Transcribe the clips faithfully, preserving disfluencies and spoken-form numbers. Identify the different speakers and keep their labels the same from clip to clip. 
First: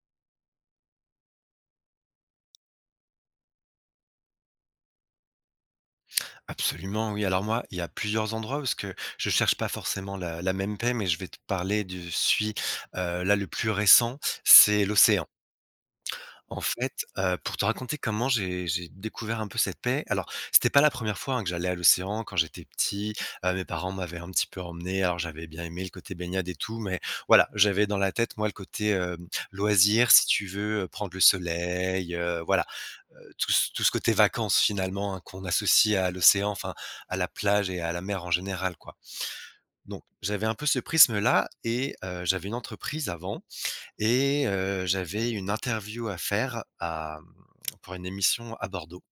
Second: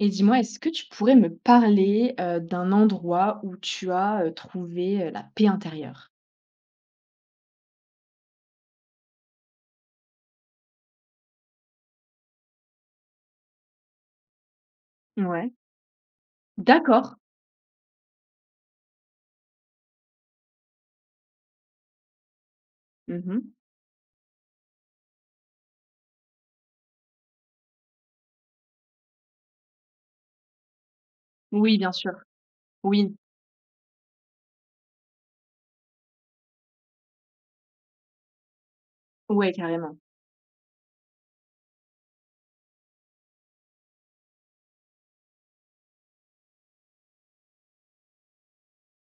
Speaker 1: Et dis-moi, est-ce que tu pourrais me parler, heu, d'un endroit où tu as, heu, trouvé, heu, la paix intérieure?
Speaker 2: Absolument, oui. Alors moi, il y a plusieurs endroits parce que je cherche pas forcément la, la même paix, mais je vais te parler du celui euh, là le plus récent, c'est l'océan.
Speaker 1: Ouais.
Speaker 2: En fait,
Speaker 1: D'accord.
Speaker 2: euh, pour te raconter comment j'ai j'ai découvert un peu cette paix. Alors, c'était pas la première fois hein, que j'allais à l'océan quand j'étais petit. Euh,
Speaker 1: Mmh.
Speaker 2: mes parents m'avaient un petit peu emmené. Alors, j'avais bien aimé le côté baignade et tout, mais voilà, j'avais dans la tête moi le côté euh, loisir, si tu veux, euh, prendre le
Speaker 1: Oui, bien
Speaker 2: soleil,
Speaker 1: sûr.
Speaker 2: euh, voilà.
Speaker 1: Oui.
Speaker 2: heu, tout ce tout ce côté vacances finalement, hein, qu'on associe à l'océan, enfin à la plage et à la mer en général, quoi.
Speaker 1: Ouais, carrément.
Speaker 2: Donc j'avais un peu ce prisme-là et heu, j'avais une entreprise avant et heu, j'avais une interview à faire à mmh, pour une émission à Bordeaux.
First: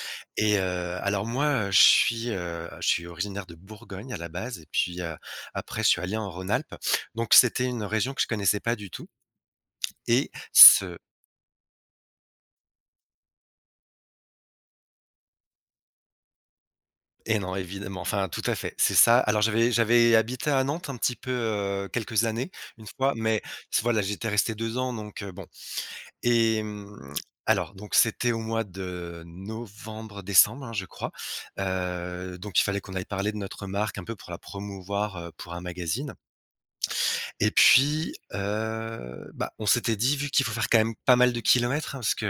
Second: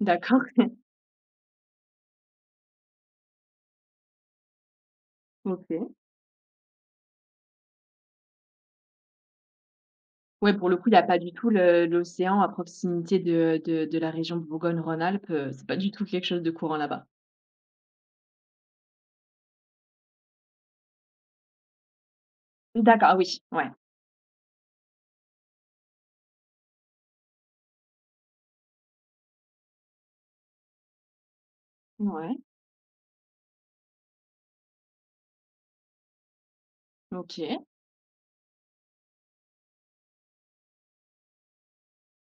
Speaker 1: D'accord.
Speaker 2: Et heu, alors moi, heu, je suis, heu, je suis originaire de Bourgogne à la base et puis, heu, après je
Speaker 1: OK.
Speaker 2: suis allé en Rhône-Alpes. Donc c'était une région que je connaissais pas du tout et
Speaker 1: Ouais, pour le coup, il n'y
Speaker 2: ce
Speaker 1: a pas du tout le l'océan à proximité de de de la région de Bourgogne-Rhône-Alpes, heu, c'est pas du tout quelque chose de courant là-bas.
Speaker 2: Et non, évidemment, enfin, tout à fait, c'est ça. Alors j'avais j'avais habité à Nantes un petit peu, heu, quelques années, une
Speaker 1: D'accord,
Speaker 2: fois,
Speaker 1: ah
Speaker 2: mais
Speaker 1: oui, ouais.
Speaker 2: voilà, j'étais resté deux ans donc heu, bon. Et mmh, alors donc c'était au mois de novembre-décembre, hein, je crois,
Speaker 1: Ouais.
Speaker 2: heu, donc il fallait qu'on aille parler de notre marque un peu pour la promouvoir, heu, pour un magazine. Et
Speaker 1: OK.
Speaker 2: puis, heu, bah, on s'était dit vu qu'il faut faire quand même pas mal de kilomètres, hein, parce que,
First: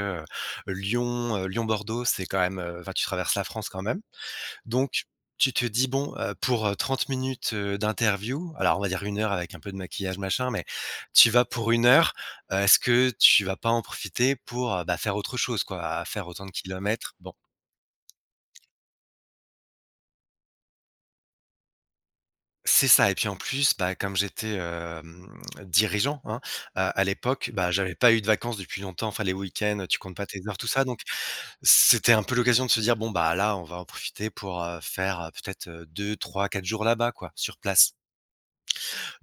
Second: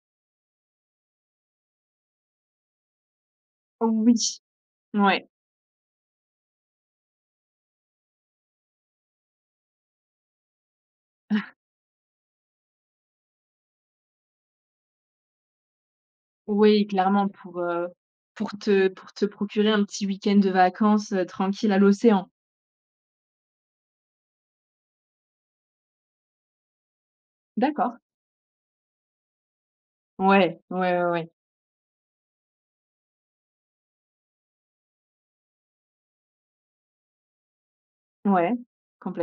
Speaker 2: heu, Lyon, heu, Lyon-Bordeaux, c'est quand même, heu, enfin tu traverses la France quand même.
Speaker 1: Oui,
Speaker 2: Donc,
Speaker 1: ouais.
Speaker 2: tu te dis: «Bon, heu, pour, heu, trente minutes, heu, d'interview», alors on va dire une heure avec un peu de maquillage machin, mais tu vas pour une heure, heu, est-ce que tu vas pas en profiter pour, heu, bah, faire autre chose quoi, à faire autant de
Speaker 1: Oui,
Speaker 2: kilomètres?
Speaker 1: clairement
Speaker 2: Bon,
Speaker 1: pour, heu, pour te pour te procurer un petit week-end de vacances, heu, tranquille à l'océan.
Speaker 2: c'est ça et puis en plus, bah, comme j'étais, hem, dirigeant, hein, à à l'époque, bah, j'avais
Speaker 1: D'accord.
Speaker 2: pas eu de vacances depuis longtemps, enfin les week-ends, tu comptes pas tes heures,
Speaker 1: Ouais,
Speaker 2: tout ça,
Speaker 1: ouais,
Speaker 2: donc
Speaker 1: ouais, ouais.
Speaker 2: c'était un peu l'occasion de se dire: «Bon, bah, là, on va en profiter pour, heu, faire, heu, peut-être, heu, deux trois-quatre jours là-bas quoi, sur place».
Speaker 1: Ouais,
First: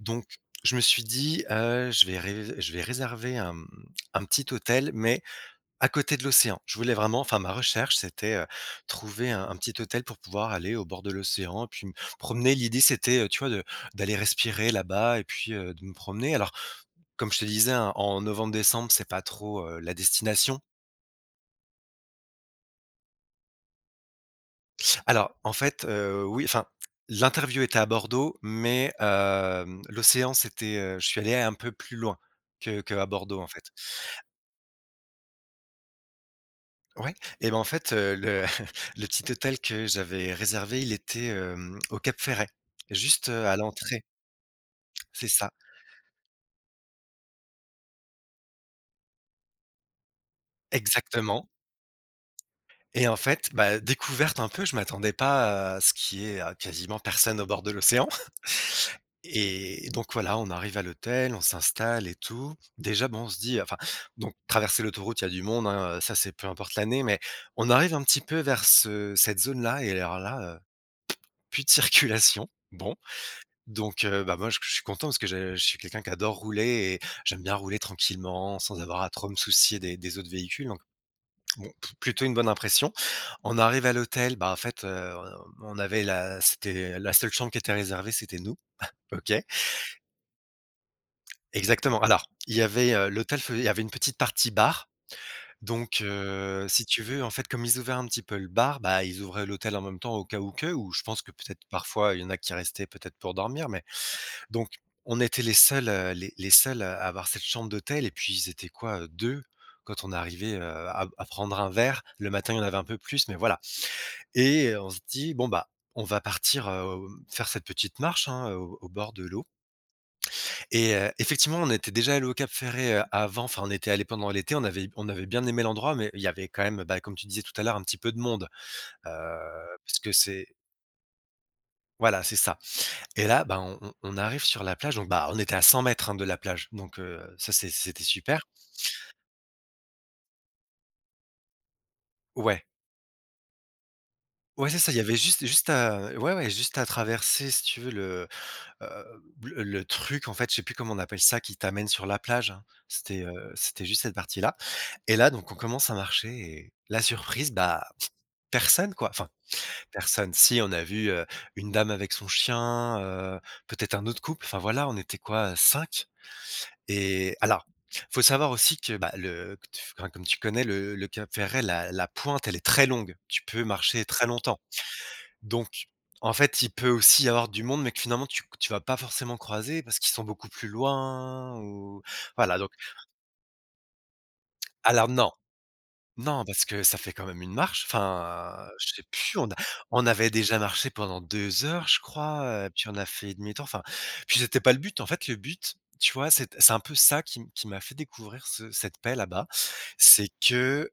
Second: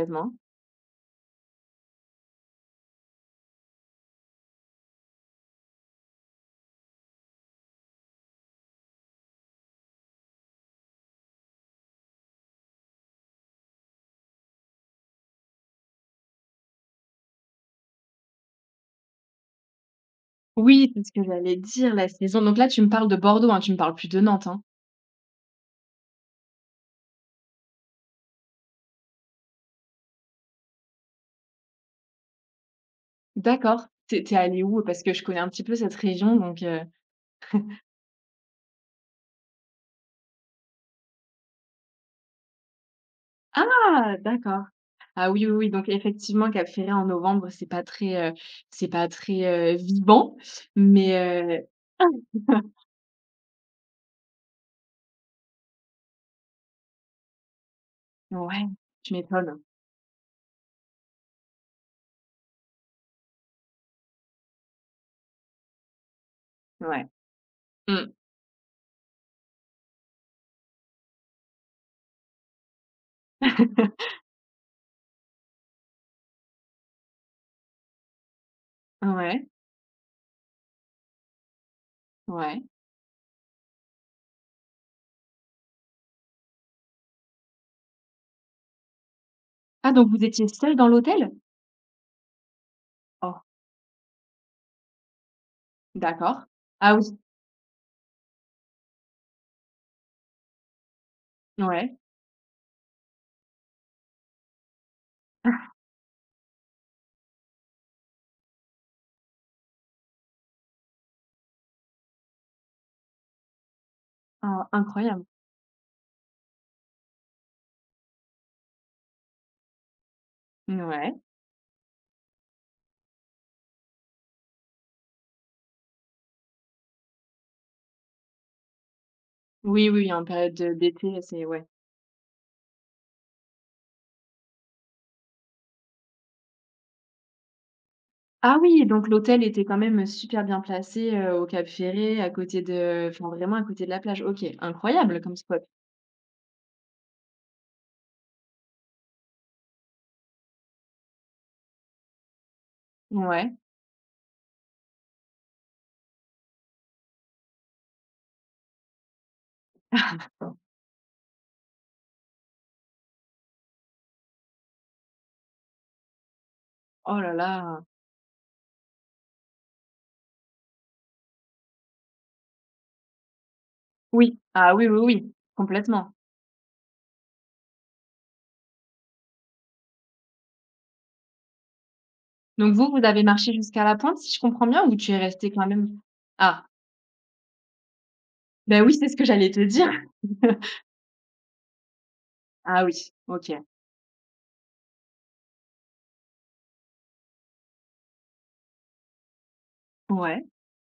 Speaker 2: Donc, je me suis dit, heu, je vais ré je vais réserver un, mmh, un petit hôtel, mais à côté de l'océan. Je voulais vraiment enfin ma recherche, c'était, heu, trouver un un petit hôtel pour pouvoir aller au bord de l'océan, puis me promener. L'idée, c'était, heu, tu vois, de d'aller respirer là-bas et puis, heu, de me promener. Alors, comme je te disais, hein, en novembre-décembre, c'est pas trop, heu, la destination.
Speaker 1: Oui, c'est ce que j'allais dire, la saison. Donc là, tu me parles de Bordeaux, hein, tu me parles plus de Nantes, hein?
Speaker 2: Alors, en fait, heu, oui, enfin, l'interview était à Bordeaux, mais, hem, l'océan, c'était, heu, je suis allé un peu plus loin que que à Bordeaux, en fait.
Speaker 1: D'accord. T'es t'es allé où? Parce que je connais un petit peu cette région, donc heu
Speaker 2: Ouais. Et ben, en fait, heu, le le petit hôtel que j'avais réservé, il était, hem, au Cap Ferret, juste, heu, à l'entrée.
Speaker 1: Ah! D'accord.
Speaker 2: C'est
Speaker 1: Ah oui,
Speaker 2: ça,
Speaker 1: oui, oui, donc effectivement, Cap Ferret en novembre, c'est pas très, heu, c'est pas très, heu, vivant,
Speaker 2: exactement.
Speaker 1: mais heu
Speaker 2: Et en fait, bah, découverte un peu, je m'attendais pas à ce qu'il y ait, heu, quasiment personne au bord de l'océan.
Speaker 1: ouais, tu m'étonnes.
Speaker 2: Et donc voilà, on arrive à l'hôtel, on s'installe et tout. Déjà, bon, on se dit enfin, donc traverser l'autoroute, il y a du monde, hein, heu, ça, c'est peu importe l'année,
Speaker 1: Ouais.
Speaker 2: mais on arrive un
Speaker 1: Mmh.
Speaker 2: petit peu vers ce cette zone-là et alors là, heu, plus de circulation. Bon. Donc heu, bah, moi je je suis content parce que je je suis quelqu'un qui adore rouler et j'aime bien rouler tranquillement sans avoir à trop me
Speaker 1: Ouais,
Speaker 2: soucier des des autres véhicules, donc bon, p plutôt une bonne
Speaker 1: ouais.
Speaker 2: impression. On arrive à l'hôtel, bah, en fait, heu, on avait la c'était la seule chambre qui était réservée, c'était nous. OK.
Speaker 1: Ah, donc vous étiez seuls dans l'hôtel?
Speaker 2: Exactement. Alors, il y avait, heu, l'hôtel
Speaker 1: Oh,
Speaker 2: fai il y avait une petite partie bar, donc
Speaker 1: d'accord.
Speaker 2: heu, si
Speaker 1: Ah
Speaker 2: tu
Speaker 1: oui,
Speaker 2: veux, en fait, comme ils ouvraient un petit peu le bar, bah, ils ouvraient l'hôtel en même temps au cas où que, ou je pense que peut-être
Speaker 1: ouais.
Speaker 2: parfois il y en a qui restaient peut-être pour dormir, mais... Donc, on était les seuls, heu, les les seuls à avoir cette chambre d'hôtel et puis ils étaient quoi? Heu, deux quand on arrivait, heu, à à prendre un verre. Le matin, il y en avait un peu plus, mais voilà.
Speaker 1: Oh,
Speaker 2: Et euh, on se
Speaker 1: incroyable.
Speaker 2: dit: «Bon, bah, on va partir, heu, faire cette petite marche, hein, au au bord de l'eau». Et heu,
Speaker 1: Ouais.
Speaker 2: effectivement, on était déjà allés au Cap Ferret, heu, avant. Enfin, on était allé pendant l'été, on avait on avait bien aimé l'endroit, mais il y avait quand même, bah, comme tu disais tout à l'heure, un petit peu de monde, heu,
Speaker 1: Oui,
Speaker 2: parce que
Speaker 1: oui, en
Speaker 2: c'est
Speaker 1: période de d'été, c'est ouais.
Speaker 2: voilà, c'est ça. Et là, bah, on on on arrive sur la plage, donc bah, on était à cent mètres hein, de la plage, donc heu, ça c'est c'était super.
Speaker 1: Ah oui, donc l'hôtel était quand même super bien placé, heu, au Cap Ferré, à côté
Speaker 2: Ouais,
Speaker 1: de, enfin vraiment à côté de la plage. OK,
Speaker 2: ouais, c'est ça, il y avait
Speaker 1: incroyable comme
Speaker 2: juste
Speaker 1: spot.
Speaker 2: juste à... ouais, ouais, juste à traverser si tu veux le, heu, le le truc en fait, je sais plus comment on appelle ça, qui t'amène sur la plage, hein. C'était, heu,
Speaker 1: Ouais.
Speaker 2: c'était juste cette partie-là. Et là donc on commence à marcher et la surprise, bah, personne quoi, enfin personne, si on a vu, heu, une dame avec son chien, heu, peut-être un autre couple, enfin voilà, on était quoi, cinq.
Speaker 1: Oh là
Speaker 2: Et alors,
Speaker 1: là.
Speaker 2: faut savoir aussi que, bah, le que tu enfin, comme tu connais le le Cap Ferret, la la pointe, elle est très longue. Tu peux marcher très
Speaker 1: Oui.
Speaker 2: longtemps.
Speaker 1: Ah oui, oui, oui,
Speaker 2: Donc,
Speaker 1: complètement.
Speaker 2: en fait, il peut aussi y avoir du monde, mais que finalement tu tu vas pas forcément croiser parce qu'ils sont beaucoup plus loin ou voilà donc...
Speaker 1: Donc vous, vous avez marché jusqu'à la pointe, si je comprends bien, ou
Speaker 2: alors
Speaker 1: tu es
Speaker 2: non,
Speaker 1: resté quand même?
Speaker 2: non,
Speaker 1: Ah,
Speaker 2: parce que ça fait quand même une marche. Enfin,
Speaker 1: ben
Speaker 2: je
Speaker 1: oui,
Speaker 2: sais
Speaker 1: c'est ce que
Speaker 2: plus, on
Speaker 1: j'allais
Speaker 2: a
Speaker 1: te dire.
Speaker 2: on avait déjà marché pendant deux heures, je crois, heu,
Speaker 1: Ah
Speaker 2: puis on a
Speaker 1: oui,
Speaker 2: fait
Speaker 1: OK.
Speaker 2: demi-tour, enfin, puis c'était pas le but. En fait, le but, tu vois, c'est c'est un peu ça qui m qui m'a fait découvrir ce cette paix là-bas, c'est
Speaker 1: Ouais,
Speaker 2: que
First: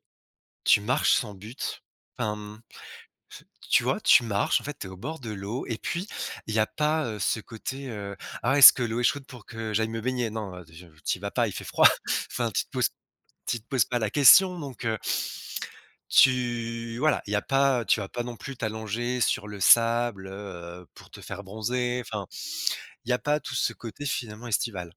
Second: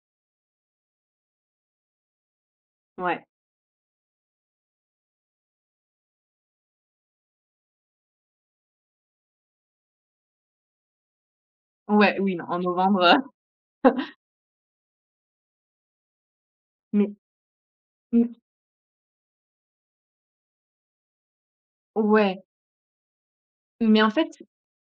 Speaker 2: tu marches sans but. Enfin, mmh,
Speaker 1: ouais,
Speaker 2: tu vois, tu marches, en fait, tu es au bord de l'eau et puis il y a pas, heu, ce côté, heu: «Ah, est-ce que l'eau est chaude pour que j'aille me baigner?» Non, tu vas pas, il fait froid.
Speaker 1: ouais, oui, non,
Speaker 2: Enfin,
Speaker 1: en
Speaker 2: tu te poses
Speaker 1: novembre, heu,
Speaker 2: tu te poses pas la question, donc tu
Speaker 1: mais,
Speaker 2: voilà, il y a pas tu vas pas non
Speaker 1: mmh,
Speaker 2: plus t'allonger sur le sable, heu, pour te faire bronzer, enfin,
Speaker 1: ouais,
Speaker 2: il y a pas tout ce
Speaker 1: mais
Speaker 2: côté
Speaker 1: en fait,
Speaker 2: finalement estival.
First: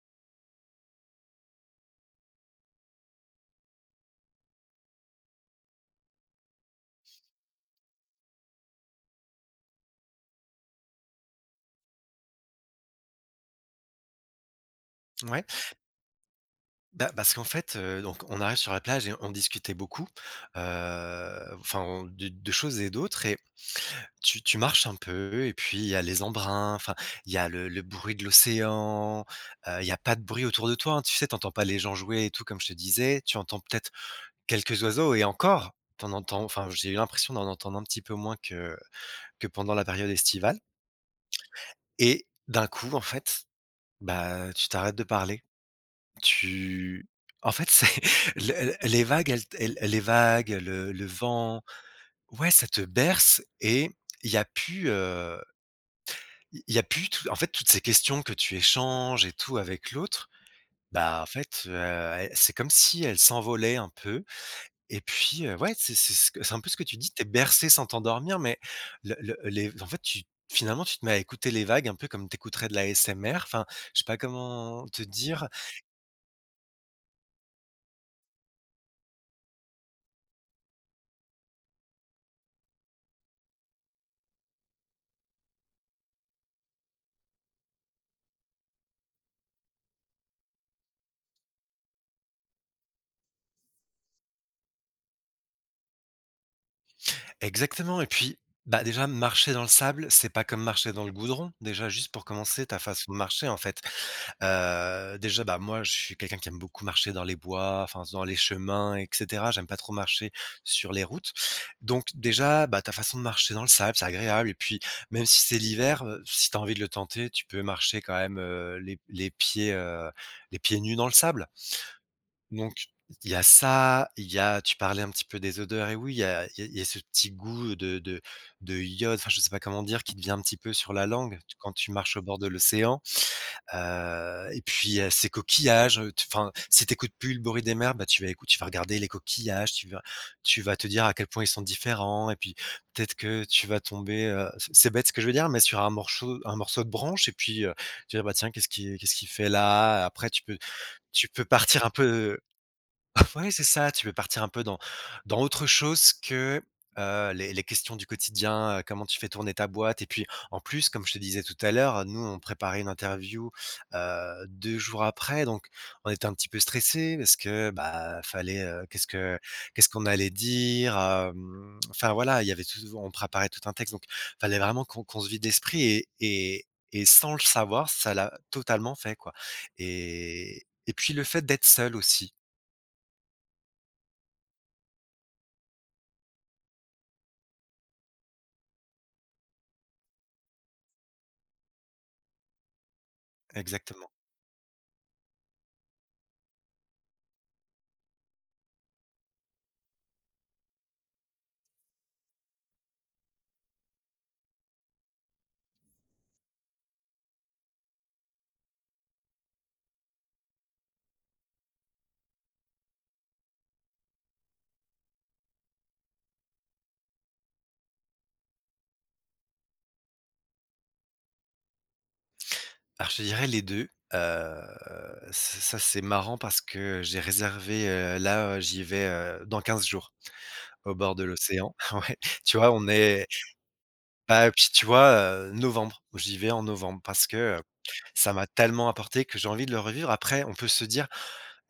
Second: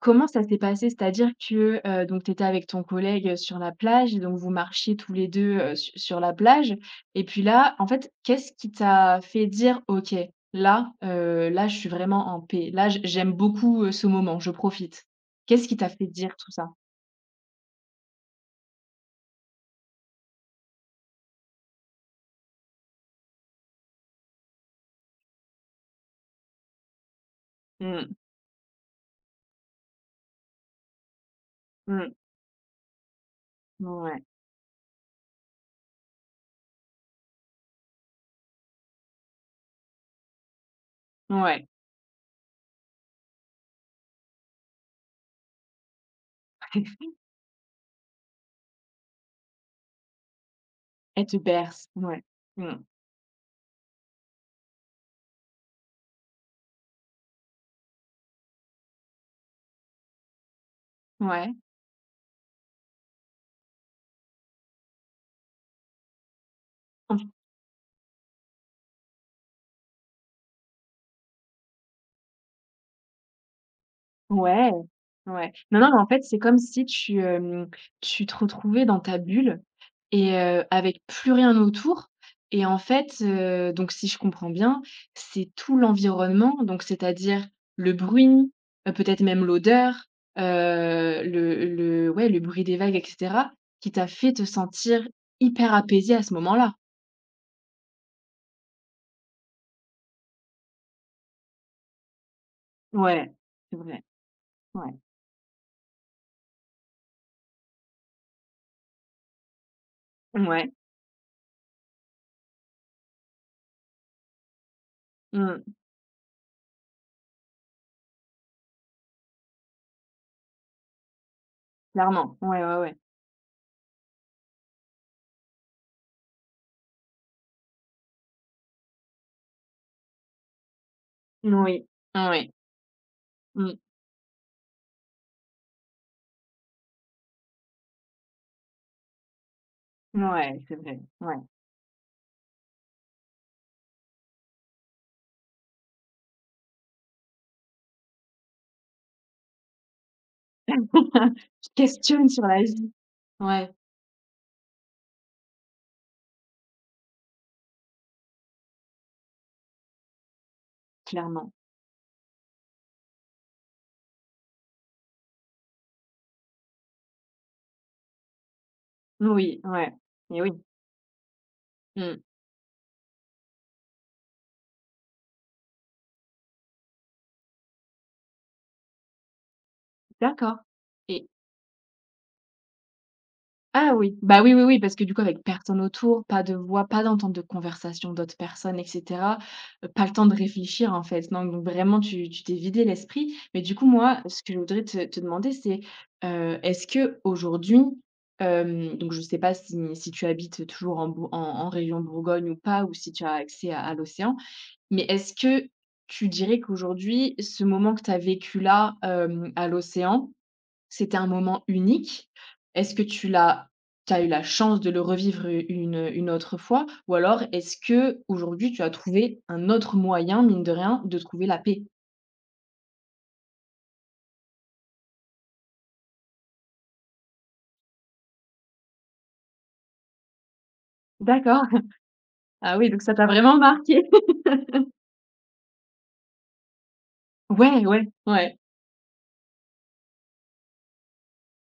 Speaker 1: comment ça s'est passé? C'est-à-dire que, heu, donc tu étais avec ton collègue sur la plage et donc vous marchiez tous les deux, heu, su sur la plage et puis là, en fait, qu'est-ce qui t'a fait dire: «OK, là, heu, là, je suis vraiment en paix. Là, j j'aime beaucoup, heu, ce moment, je profite»?
Speaker 2: Ouais,
Speaker 1: Qu'est-ce qui t'a fait dire tout ça?
Speaker 2: bah, parce qu'en fait, heu, donc on arrive sur la plage et on discutait beaucoup, heu, enfin on de de choses et d'autres et tu tu marches un peu et puis il y a les embruns, enfin, il y a le le bruit
Speaker 1: Mmh.
Speaker 2: de l'océan, heu, il y a pas de bruit autour de toi, hein, tu sais, t'entends pas les gens
Speaker 1: Mmh.
Speaker 2: jouer et tout comme je te disais, tu entends peut-être
Speaker 1: Ouais.
Speaker 2: quelques oiseaux. Et encore, t'en entends enfin, j'ai eu l'impression d'en entendre un petit peu moins que que pendant la période estivale.
Speaker 1: Ouais.
Speaker 2: Et d'un coup, en fait, bah, tu t'arrêtes de parler. Tu En fait, c'est le le- les vagues, elles elles les vagues, le le
Speaker 1: Elle te
Speaker 2: vent,
Speaker 1: berce. Ouais.
Speaker 2: ouais, ça
Speaker 1: Mmh.
Speaker 2: te berce, et il y a plus, heu, il y a plus tout en fait, toutes ces questions que tu échanges et tout avec l'autre, bah, en
Speaker 1: Ouais.
Speaker 2: fait, heu, c'est comme si elles s'envolaient un peu. Et puis, heu, ouais, c'est c'est ce que c'est un peu ce que tu dis, t'es bercé sans t'endormir, mais le le les en fait, tu finalement, tu te mets à écouter les vagues un peu comme t'écouterais de la S M R. Enfin, je sais pas
Speaker 1: Ouais,
Speaker 2: comment te dire
Speaker 1: ouais. Non, non, mais en fait, c'est comme si tu, hem, tu te retrouvais dans ta bulle et heu, avec plus rien autour. Et en fait, heu, donc si je comprends bien, c'est tout l'environnement, donc c'est-à-dire le bruit, heu, peut-être même l'odeur, heu, le le ouais, le bruit des vagues et cetera, qui t'a fait te sentir hyper apaisé à ce moment-là?
Speaker 2: exactement. Et puis, bah, déjà marcher dans le sable, c'est pas comme marcher dans le goudron. Déjà, juste pour commencer, ta façon de
Speaker 1: Ouais,
Speaker 2: marcher, en
Speaker 1: c'est
Speaker 2: fait.
Speaker 1: vrai. Ouais.
Speaker 2: Heu, déjà, bah, moi, je suis quelqu'un qui aime beaucoup marcher dans les bois, enfin, dans les chemins et cetera. J'aime pas trop marcher
Speaker 1: Ouais.
Speaker 2: sur les routes. Donc déjà, bah, ta façon de marcher dans le sable, c'est agréable et puis même si c'est
Speaker 1: Mmh.
Speaker 2: l'hiver, heu, si tu as envie de le tenter, tu peux marcher quand même, heu, les les pieds, heu, les pieds nus dans le sable.
Speaker 1: Clairement. Ouais,
Speaker 2: Donc
Speaker 1: ouais, ouais.
Speaker 2: il y a ça, il y a tu parlais un petit peu des odeurs et oui, il y a il y a il y a ce petit goût de de de iode, enfin, je sais pas comment dire, qui te vient un petit peu sur la langue, quand
Speaker 1: Moui.
Speaker 2: tu marches au bord de
Speaker 1: Oui.
Speaker 2: l'océan.
Speaker 1: Mmh.
Speaker 2: Heu et puis, heu, ces coquillages, heu, tu enfin, si t'écoutes plus le bruit des mers, bah, tu vas écouter, tu vas regarder les coquillages, tu vas
Speaker 1: Ouais,
Speaker 2: tu
Speaker 1: c'est
Speaker 2: vas te
Speaker 1: vrai,
Speaker 2: dire à quel
Speaker 1: ouais.
Speaker 2: point ils sont différents et puis peut-être que tu vas tomber, heu, c'est c'est bête ce que je veux dire, mais sur un morceau un morceau de branche et puis, heu, tu vas dire: «Bah, tiens, qu'est-ce qui qu'est-ce qu'il fait là?» Après tu peux tu peux
Speaker 1: Tu te
Speaker 2: partir un
Speaker 1: questionnes
Speaker 2: peu.
Speaker 1: sur la vie.
Speaker 2: Ouais, c'est
Speaker 1: Ouais,
Speaker 2: ça, tu peux partir un peu dans dans autre chose que, heu, les les questions du quotidien, heu, comment tu fais tourner ta boîte. Et puis, en plus, comme je te disais
Speaker 1: clairement.
Speaker 2: tout à l'heure, nous, on préparait une interview, heu, deux jours après, donc on était un petit peu stressé parce que, bah, fallait, heu, qu'est-ce que
Speaker 1: Oui,
Speaker 2: qu'est-ce
Speaker 1: ouais.
Speaker 2: qu'on allait
Speaker 1: Et oui.
Speaker 2: dire, hem, enfin,
Speaker 1: Mmh.
Speaker 2: voilà, il y avait tout on préparait tout un texte, donc fallait vraiment qu'on qu'on se vide l'esprit. Et et et sans le savoir, ça l'a totalement fait, quoi.
Speaker 1: D'accord.
Speaker 2: et et puis le
Speaker 1: Et
Speaker 2: fait d'être seul aussi,
Speaker 1: ah oui, bah, oui, oui, oui, parce que du coup avec personne autour, pas de voix, pas d'entente de conversation d'autres personnes et cetera, heu, pas le temps de réfléchir en fait, non, donc vraiment tu tu t'es vidé l'esprit. Mais du coup,
Speaker 2: exactement.
Speaker 1: moi, ce que je voudrais te te demander, c'est, heu, est-ce qu'aujourd'hui, hem, donc je ne sais pas si si tu habites toujours en Bour en en région Bourgogne ou pas, ou si tu as accès à à l'océan. Mais est-ce que tu dirais qu'aujourd'hui, ce moment que tu as vécu là, hem, à l'océan, c'était un moment unique? Est-ce que tu l'as t'as eu la chance de le revivre, heu, une, une autre fois? Ou alors est-ce que aujourd'hui tu as trouvé un autre moyen, mine de rien, de trouver la paix?
Speaker 2: Alors je te dirais les deux. Heu, ç ça c'est marrant parce que j'ai réservé, heu, là, heu, j'y vais, heu, dans quinze jours au bord de
Speaker 1: D'accord.
Speaker 2: l'océan. Ouais, tu vois,
Speaker 1: Ah
Speaker 2: on
Speaker 1: oui, donc ça t'a
Speaker 2: est
Speaker 1: vraiment marqué?
Speaker 2: bah, puis tu vois, heu, novembre, j'y vais en novembre parce que, heu,
Speaker 1: Ouais, ouais,
Speaker 2: ça m'a
Speaker 1: ouais.
Speaker 2: tellement apporté que j'ai envie de le revivre. Après on peut se dire:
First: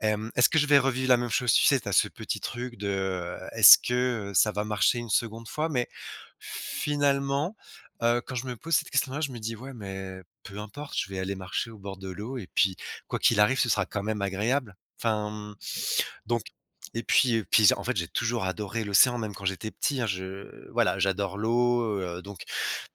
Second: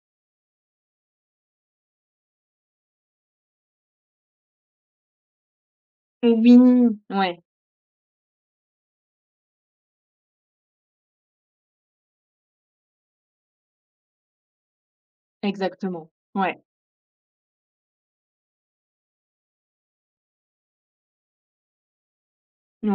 Speaker 2: Hem, est-ce que je vais revivre la même chose? Tu sais, tu as ce petit truc de, heu, est-ce que, heu, ça va marcher une seconde fois? Mais
Speaker 1: Oui, ouais,
Speaker 2: finalement, heu, quand je me pose cette question-là, je me dis: «Ouais, mais peu importe, je vais aller marcher au bord de l'eau et puis quoi qu'il arrive, ce sera quand même agréable». Enfin, mmh,
Speaker 1: exactement.
Speaker 2: donc
Speaker 1: Ouais,
Speaker 2: et puis et puis, en fait, j'ai toujours adoré l'océan, même quand j'étais petit, hein. Je voilà, j'adore l'eau, heu, donc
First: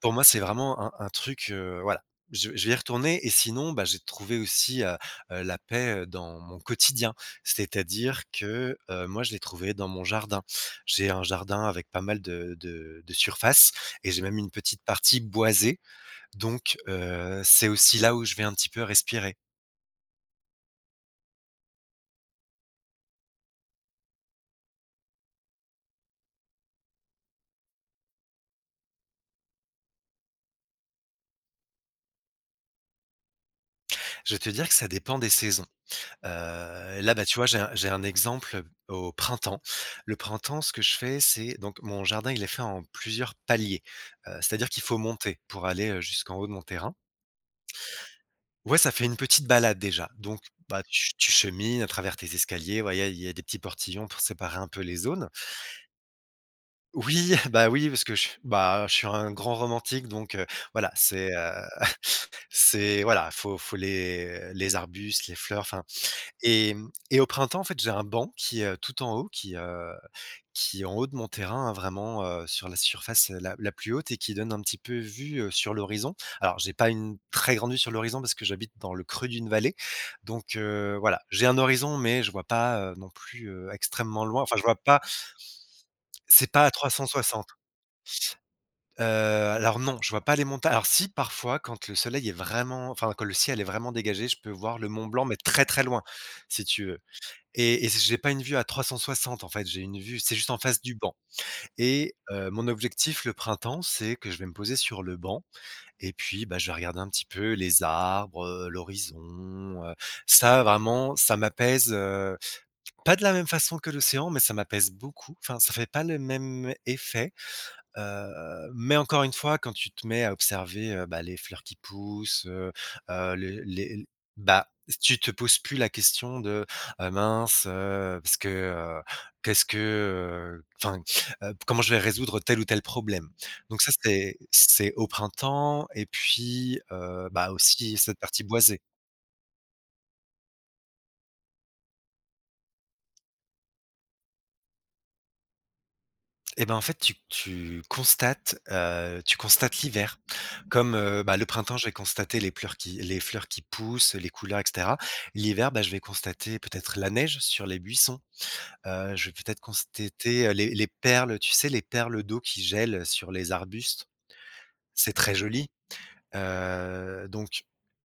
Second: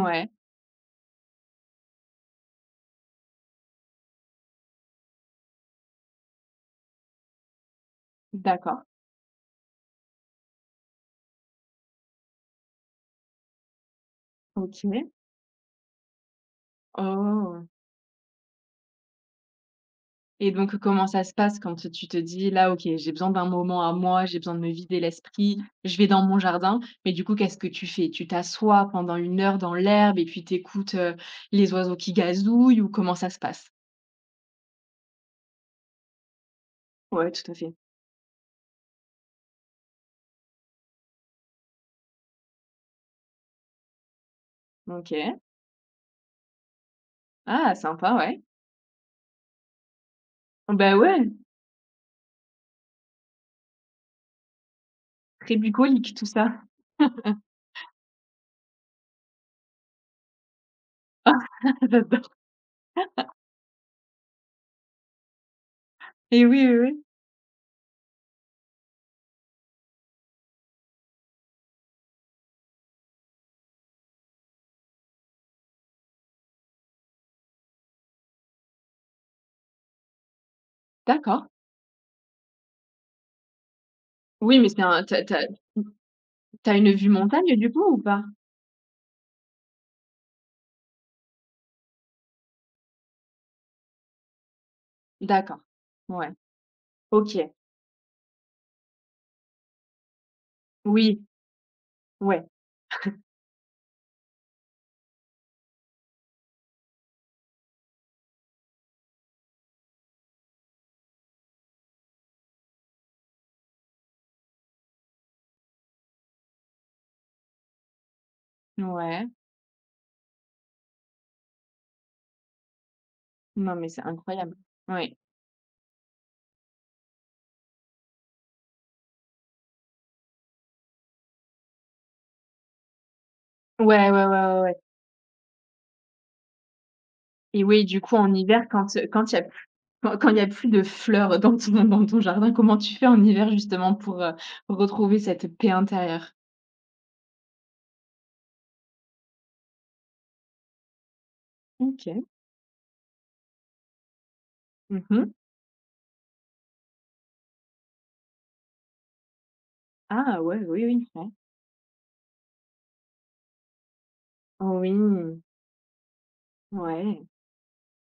Speaker 2: pour moi, c'est vraiment un un truc, heu, voilà, je je vais y retourner. Et sinon, bah, j'ai trouvé aussi, heu, la paix, heu, dans mon quotidien. C'est-à-dire que,
Speaker 1: d'accord.
Speaker 2: heu, moi je l'ai trouvée dans mon jardin. J'ai un jardin avec pas mal de de de surface et j'ai même une petite
Speaker 1: OK.
Speaker 2: partie boisée, donc heu,
Speaker 1: Oh!
Speaker 2: c'est aussi là où je vais un petit peu respirer.
Speaker 1: Et donc, comment ça se passe quand tu te dis: «Là, OK, j'ai besoin d'un moment à moi, j'ai besoin de me vider l'esprit, je vais dans mon jardin»? Mais du coup, qu'est-ce que tu fais? Tu t'assois pendant une heure dans l'herbe et puis t'écoutes écoutes les oiseaux qui gazouillent, ou comment ça se passe?
Speaker 2: Je vais te dire que ça dépend des saisons. Heu, là, bah,
Speaker 1: Ouais,
Speaker 2: tu vois,
Speaker 1: tout à
Speaker 2: j'ai un
Speaker 1: fait.
Speaker 2: j'ai un exemple au printemps. Le printemps, ce que je fais, c'est donc mon jardin, il est fait en plusieurs paliers, heu, c'est-à-dire qu'il faut monter
Speaker 1: OK.
Speaker 2: pour aller, heu, jusqu'en haut de mon terrain.
Speaker 1: Ah, sympa, ouais.
Speaker 2: Ouais, ça fait une petite balade déjà. Donc, bah,
Speaker 1: Bah,
Speaker 2: tu
Speaker 1: ouais,
Speaker 2: tu chemines à travers tes escaliers, ouais, il y a des petits portillons pour séparer un peu les zones.
Speaker 1: très bucolique tout ça.
Speaker 2: Oui, bah, oui, parce que je bah, je suis un grand romantique donc, heu, voilà, c'est, heu,
Speaker 1: Ah, j'adore.
Speaker 2: c'est voilà, faut faut les les arbustes, les fleurs, enfin.
Speaker 1: Et oui,
Speaker 2: Et
Speaker 1: oui,
Speaker 2: mmh
Speaker 1: oui.
Speaker 2: et au printemps, en fait, j'ai un banc qui est tout en haut, qui, heu, qui est en haut de mon terrain, hein, vraiment, heu, sur la surface, heu, la la plus haute et qui donne un petit peu vue, heu, sur l'horizon. Alors j'ai pas une très grande vue sur l'horizon parce que j'habite dans le creux d'une vallée, donc heu, voilà, j'ai
Speaker 1: D'accord.
Speaker 2: un horizon mais je vois pas, heu, non plus, heu, extrêmement loin. Enfin,
Speaker 1: Oui,
Speaker 2: je
Speaker 1: mais
Speaker 2: vois
Speaker 1: c'est
Speaker 2: pas.
Speaker 1: un t'as t'as
Speaker 2: C'est pas à
Speaker 1: t'as une vue
Speaker 2: trois cent soixante.
Speaker 1: montagne du coup ou pas?
Speaker 2: Heu, alors non, je vois pas les montagnes. Alors si, parfois, quand le soleil est vraiment enfin, quand le ciel est vraiment dégagé, je peux voir le Mont Blanc mais
Speaker 1: D'accord.
Speaker 2: très, très loin,
Speaker 1: Ouais.
Speaker 2: si tu veux.
Speaker 1: OK.
Speaker 2: Et et j'ai pas une vue à trois cent soixante en fait, j'ai une vue c'est juste en face du banc.
Speaker 1: Oui.
Speaker 2: Et
Speaker 1: Ouais.
Speaker 2: heu, mon objectif le printemps, c'est que je vais me poser sur le banc et puis, bah, je vais regarder un petit peu les arbres, heu, l'horizon, heu, ça vraiment, ça m'apaise, heu, pas de la même façon que l'océan, mais ça m'apaise beaucoup. Enfin, ça fait pas le même effet. Heu, mais encore
Speaker 1: Ouais.
Speaker 2: une fois, quand tu te mets à observer, heu, bah, les fleurs qui poussent, heu heu, le
Speaker 1: Non, mais c'est
Speaker 2: les
Speaker 1: incroyable.
Speaker 2: bah,
Speaker 1: Oui.
Speaker 2: tu te poses plus la question de: «Heu, mince, heu, parce que, heu, qu'est-ce que, heu, enfin, heu, comment je vais résoudre tel ou tel problème?» Donc ça,
Speaker 1: Ouais, ouais, ouais,
Speaker 2: c'est
Speaker 1: ouais, ouais.
Speaker 2: c'est au printemps et puis, heu, bah,
Speaker 1: Et oui,
Speaker 2: aussi
Speaker 1: du coup,
Speaker 2: cette
Speaker 1: en
Speaker 2: partie
Speaker 1: hiver,
Speaker 2: boisée.
Speaker 1: quand, heu, quand il y a plus quand quand il y a plus de fleurs dans ton dans ton jardin, comment tu fais en hiver justement pour, heu, retrouver cette paix intérieure?
Speaker 2: Et ben, en fait, tu tu constates, heu, tu constates l'hiver. Comme, heu, bah, le printemps, je vais
Speaker 1: OK.
Speaker 2: constater les fleurs qui les fleurs qui poussent, les couleurs, et cetera.
Speaker 1: Mmh.
Speaker 2: L'hiver, bah, je vais constater peut-être la neige sur les buissons. Heu, je vais peut-être
Speaker 1: Ah
Speaker 2: constater, heu,
Speaker 1: ouais,
Speaker 2: les
Speaker 1: oui,
Speaker 2: les
Speaker 1: oui, ouais.
Speaker 2: perles, tu sais, les perles d'eau qui gèlent sur les arbustes.
Speaker 1: Oui,
Speaker 2: C'est très joli.
Speaker 1: ouais,
Speaker 2: Heu, donc,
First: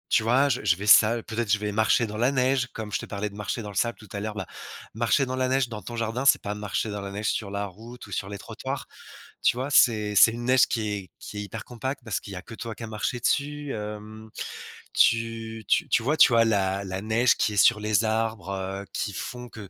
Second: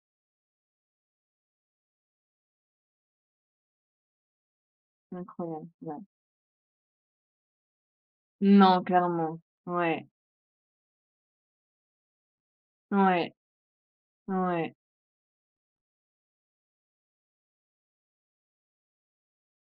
Speaker 2: tu vois, je je vais ça peut-être je vais marcher dans la neige, comme je te parlais de marcher dans le sable tout à l'heure. Bah, marcher dans la neige
Speaker 1: incroyable,
Speaker 2: dans ton
Speaker 1: ouais.
Speaker 2: jardin, c'est pas marcher dans la neige sur la route ou sur les
Speaker 1: Non,
Speaker 2: trottoirs.
Speaker 1: clairement.
Speaker 2: Tu vois?
Speaker 1: Ouais,
Speaker 2: C'est c'est une neige qui est qui est hyper compacte parce qu'il y a que toi qui as marché
Speaker 1: ouais,
Speaker 2: dessus, hem,
Speaker 1: ouais.
Speaker 2: tu tu tu vois, tu as la la neige qui est sur les arbres, heu, qui font que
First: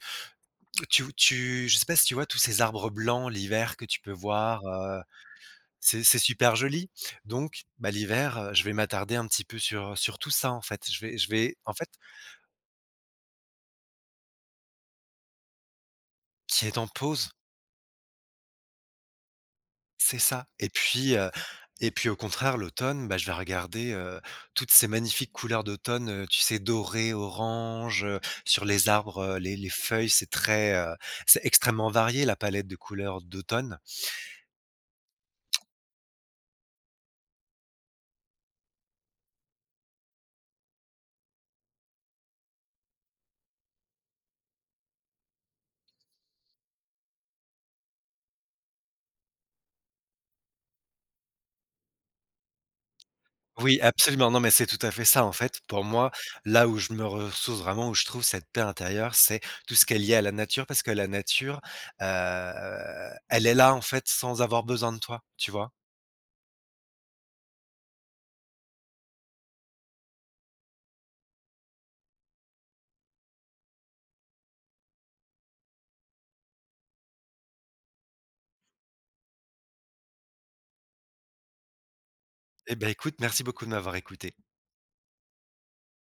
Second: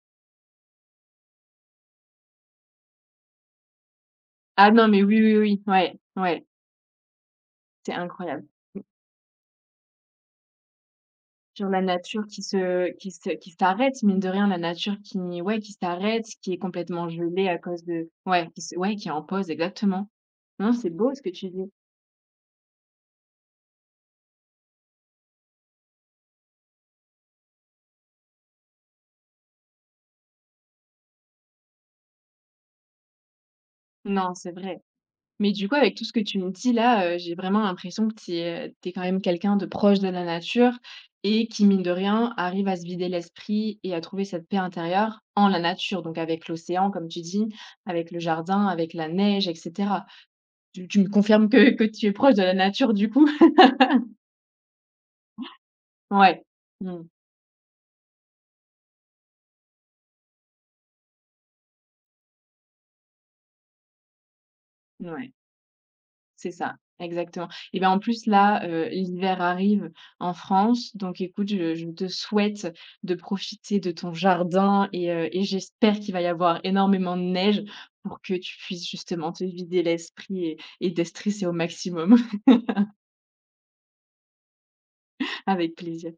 Speaker 2: tu tu je sais pas si tu vois tous ces arbres blancs l'hiver que tu peux voir,
Speaker 1: Ah non,
Speaker 2: heu,
Speaker 1: mais oui, oui, oui, ouais,
Speaker 2: c'est c'est
Speaker 1: ouais,
Speaker 2: super joli. Donc bah,
Speaker 1: c'est
Speaker 2: l'hiver,
Speaker 1: incroyable.
Speaker 2: heu, je vais m'attarder un petit peu sur, sur tout ça, en fait. Je vais je vais
Speaker 1: Sur
Speaker 2: en
Speaker 1: la
Speaker 2: fait,
Speaker 1: nature qui se qui se qui s'arrête, mine de rien, la nature qui ouais, qui s'arrête, qui est
Speaker 2: qui est en
Speaker 1: complètement
Speaker 2: pause.
Speaker 1: gelée à cause de ouais, qui se ouais, qui est en pause, exactement.
Speaker 2: C'est ça. Et
Speaker 1: Non, c'est beau
Speaker 2: puis,
Speaker 1: ce
Speaker 2: heu
Speaker 1: que tu dis.
Speaker 2: et puis au contraire l'automne, bah, je vais regarder, heu, toutes ces magnifiques couleurs d'automne, heu, tu sais doré, orange, heu, sur les arbres, heu, les les feuilles, c'est très, heu, c'est extrêmement varié la palette de couleurs d'automne.
Speaker 1: Non, c'est vrai. Mais du coup, avec tout ce que tu me dis là, heu, j'ai vraiment l'impression que tu es, heu, tu es quand même quelqu'un de proche de la nature et qui, mine de rien, arrive à se vider l'esprit et à trouver cette paix intérieure en la nature, donc avec l'océan, comme tu dis, avec le jardin, avec la neige et cetera. Tu tu me confirmes que que tu es proche de la nature, du coup?
Speaker 2: Oui, absolument, non mais c'est tout à fait ça en fait. Pour moi,
Speaker 1: Ouais.
Speaker 2: là où je me
Speaker 1: Mmh.
Speaker 2: ressource vraiment, où je trouve cette paix intérieure, c'est tout ce qui est lié à la nature parce que la nature, heu, elle est là en fait sans avoir besoin de toi,
Speaker 1: Ouais,
Speaker 2: tu vois?
Speaker 1: c'est ça, exactement. Et ben, en plus là, heu, l'hiver arrive en France, donc écoute, je je te souhaite de profiter de ton jardin et heu et j'espère qu'il va y avoir énormément de neige pour que tu puisses justement te vider l'esprit et et déstresser au maximum.
Speaker 2: Eh ben, écoute, merci beaucoup de m'avoir écouté.
Speaker 1: Avec plaisir.